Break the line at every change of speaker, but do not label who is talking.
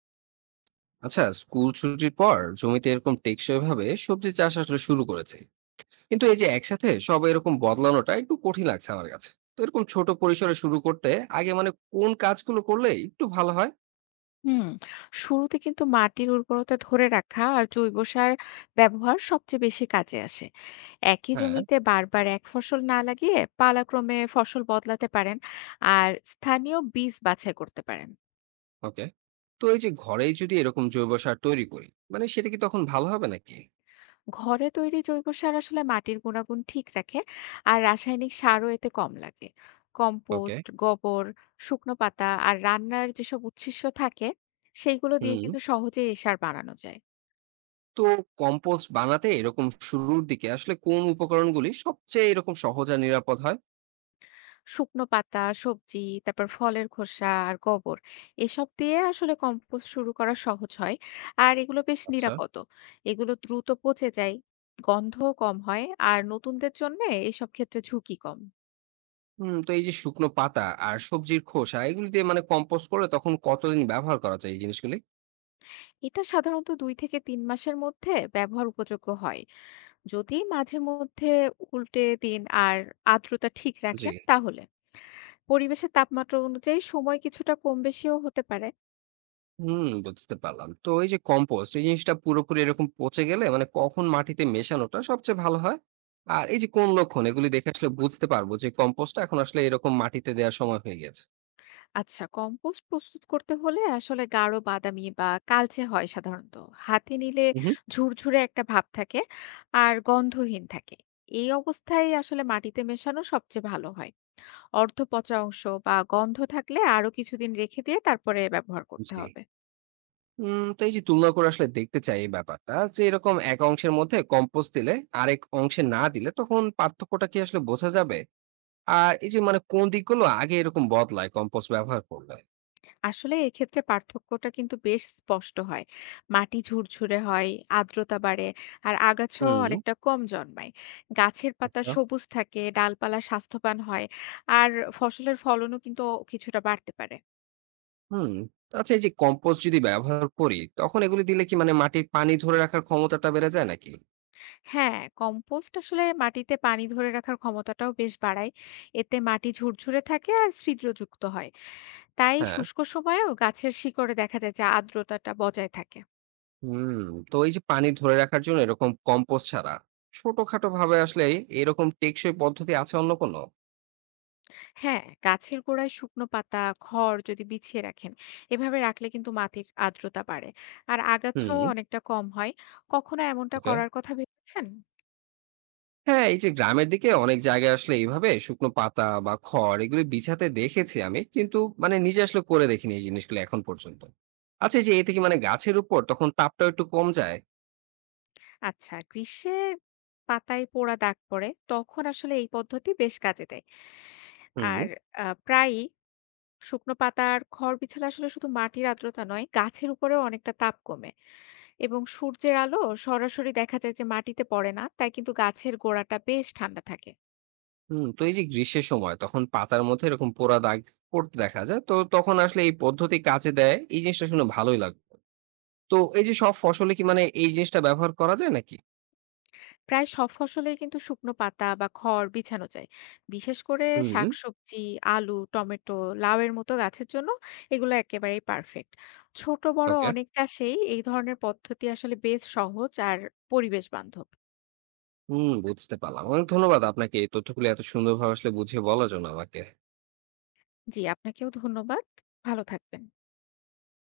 আচ্ছা, স্কুল ছুটির পর জমিতে এরকম টেকসই ভাবে সবজি চাষ আসলে শুরু করেছে, কিন্তু এই যে একসাথে সবাই এরকম বদলানোটা একটু কঠিন লাগছে আমার কাছে। তো এরকম ছোট পরিসরে শুরু করতে আগে মানে কোন কাজগুলো করলে একটু ভালো হয়?
হুম, শুরুতে কিন্তু মাটির উর্বরতা ধরে রাখা আর জৈব সার ব্যবহার সবচেয়ে বেশি কাজে আসে। একই
হ্যাঁ।
জমিতে বারবার এক ফসল না লাগিয়ে পালাক্রমে ফসল বদলাতে পারেন আর স্থানীয় বীজ বাছাই করতে পারেন।
ওকে। তো এই যে ঘরেই যদি এরকম জৈব সার তৈরি করি, মানে সেটা কি তখন ভালো হবে নাকি?
ঘরে তৈরি জৈব সার আসলে মাটির গুণাগুণ ঠিক রাখে আর রাসায়নিক সারও এতে কম লাগে।
ওকে।
কম্পোস্ট, গোবর, শুকনো পাতা আর রান্নার যেসব উচ্ছিষ্ট থাকে সেইগুলো দিয়ে
হুম।
কিন্তু সহজেই এই সার বানানো যায়।
তো কম্পোস্ট বানাতে এরকম শুরুর দিকে আসলে কোন উপকরণগুলি সবচেয়ে এরকম সহজ আর নিরাপদ হয়?
শুকনো পাতা, সবজি, তারপর ফলের খোসা আর গোবর এসব দিয়ে আসলে কম্পোস্ট শুরু করা সহজ হয়। আর এগুলো বেশ
আচ্ছা।
নিরাপদও। এগুলো দ্রুত পচে যায়, গন্ধও কম হয় আর নতুনদের জন্যে এসব ক্ষেত্রে ঝুঁকি কম।
হুম। তো এই যে শুকনো পাতা আর সবজির খোসা এগুলি দিয়ে মানে কম্পোস্ট করলে তখন কতদিন ব্যবহার করা যায় এই জিনিসগুলি?
এটা সাধারণত ২-৩ মাসের মধ্যে ব্যবহার উপযোগ্য হয়, যদি মাঝে মধ্যে উল্টে দিন আর আর্দ্রতা ঠিক
জি।
রাখেন তাহলে। পরিবেশের তাপমাত্রা অনুযায়ী সময় কিছুটা কম বেশিও হতে পারে।
হুম, বুঝতে পারলাম। তো এই যে কম্পোস্ট এই জিনিসটা পুরোপুরি এরকম পচে গেলে মানে কখন মাটিতে মেশানোটা সবচেয়ে ভালো হয়? আর এই যে কোন লক্ষণ এগুলি দেখে আসলে বুঝতে পারবো যে কম্পোস্টটা এখন আসলে এরকম মাটিতে দেওয়ার সময় হয়ে গেছে?
আচ্ছা, কম্পোস্ট প্রস্তুত করতে হলে আসলে গাঢ় বাদামি বা কালচে হয় সাধারণত। হাতে নিলে
হুম।
ঝুরঝুরে একটা ভাব থাকে আর গন্ধহীন থাকে। এই অবস্থায় আসলে মাটিতে মেশানো সবচেয়ে ভালো হয়। অর্ধপচা অংশ বা গন্ধ থাকলে আরো কিছুদিন রেখে দিয়ে তারপরে ব্যবহার করতে
জি।
হবে।
হুম। তো এই যে তুলনা করে আসলে দেখতে চাই এই ব্যাপারটা, যে এরকম এক অংশের মধ্যে কম্পোস্ট দিলে আরেক অংশে না দিলে তখন পার্থক্যটা কি আসলে বোঝা যাবে? আর এই যে মানে কোন দিকগুলো আগে এরকম বদলায় কম্পোস্ট ব্যবহার করলে?
আসলে এক্ষেত্রে পার্থক্যটা কিন্তু বেশ স্পষ্ট হয়। মাটি ঝুরঝুরে হয়, আর্দ্রতা বাড়ে আর আগাছাও
হুম।
অনেকটা কম জন্মায়। গাছের পাতা
আচ্ছা।
সবুজ থাকে, ডালপালা স্বাস্থ্যবান হয় আর ফসলের ফলনও কিন্তু কিছুটা বাড়তে পারে।
হুম। আচ্ছা, এই যে কম্পোস্ট যদি ব্যবহার করি তখন এগুলি দিলে কি মানে মাটির পানি ধরে রাখার ক্ষমতাটা বেড়ে যায় নাকি?
হ্যাঁ, কম্পোস্ট আসলে মাটিতে পানি ধরে রাখার ক্ষমতাটাও বেশ বাড়ায়। এতে মাটি ঝুরঝুরে থাকে আর ছিদ্রযুক্ত হয়। তাই
হ্যাঁ।
শুষ্ক সময়েও গাছের শিকড়ে দেখা যায় যে আর্দ্রতাটা বজায় থাকে।
হুম। তো এই যে পানি ধরে রাখার জন্য এরকম কম্পোস্ট ছাড়া ছোটখাটো ভাবে আসলে এরকম টেকসই পদ্ধতি আছে অন্য কোনো?
হ্যাঁ, গাছের গোড়ায় শুকনো পাতা, খড় যদি বিছিয়ে রাখেন, এভাবে রাখলে কিন্তু মাটির আর্দ্রতা বাড়ে। আর আগাছাও
হুম।
অনেকটা কম হয়। কখনো এমনটা
ওকে।
করার কথা ভেবেছেন?
হ্যাঁ, এই যে গ্রামের দিকে অনেক জায়গায় আসলে এইভাবে শুকনো পাতা বা খড় এগুলো বিছাতে দেখেছি আমি। কিন্তু মানে নিজে আসলে করে দেখিনি এই জিনিসগুলো এখন পর্যন্ত। আচ্ছা, এই যে এতে কি মানে গাছের উপর তখন তাপটাও একটু কম যায়?
আচ্ছা, গ্রীষ্মে পাতায় পোড়া দাগ পড়ে, তখন আসলে এই পদ্ধতি বেশ কাজে দেয়।
হুম।
আর প্রায়ই শুকনো পাতা আর খড় বিছালে আসলে শুধু মাটির আর্দ্রতা নয়, গাছের উপরেও অনেকটা তাপ কমে এবং সূর্যের আলো সরাসরি দেখা যায় যে মাটিতে পড়ে না, তাই কিন্তু গাছের গোড়াটা বেশ ঠান্ডা থাকে।
হুম, তো এই যে গ্রীষ্মের সময় তখন পাতার মধ্যে এরকম পোড়া দাগ পড়তে দেখা যায়। তো তখন আসলে এই পদ্ধতি কাজে দেয়, এই জিনিসটা শুনে ভালোই লাগলো। তো এই যে সব ফসলে কি মানে এই জিনিসটা ব্যবহার করা যায় নাকি?
প্রায় সব ফসলেই কিন্তু শুকনো পাতা বা খড় বিছানো যায়। বিশেষ করে
হুম।
শাকসবজি, আলু, টমেটো, লাউয়ের মতো গাছের জন্য এগুলো একেবারেই পারফেক্ট। ছোট বড়
ওকে।
অনেক চাষেই এই ধরনের পদ্ধতি আসলে বেশ সহজ আর পরিবেশ বান্ধব।
হুম, বুঝতে পারলাম। অনেক ধন্যবাদ আপনাকে এই তথ্যগুলো এত সুন্দরভাবে আসলে বুঝিয়ে বলার জন্য আমাকে।
জি, আপনাকেও ধন্যবাদ। ভালো থাকবেন।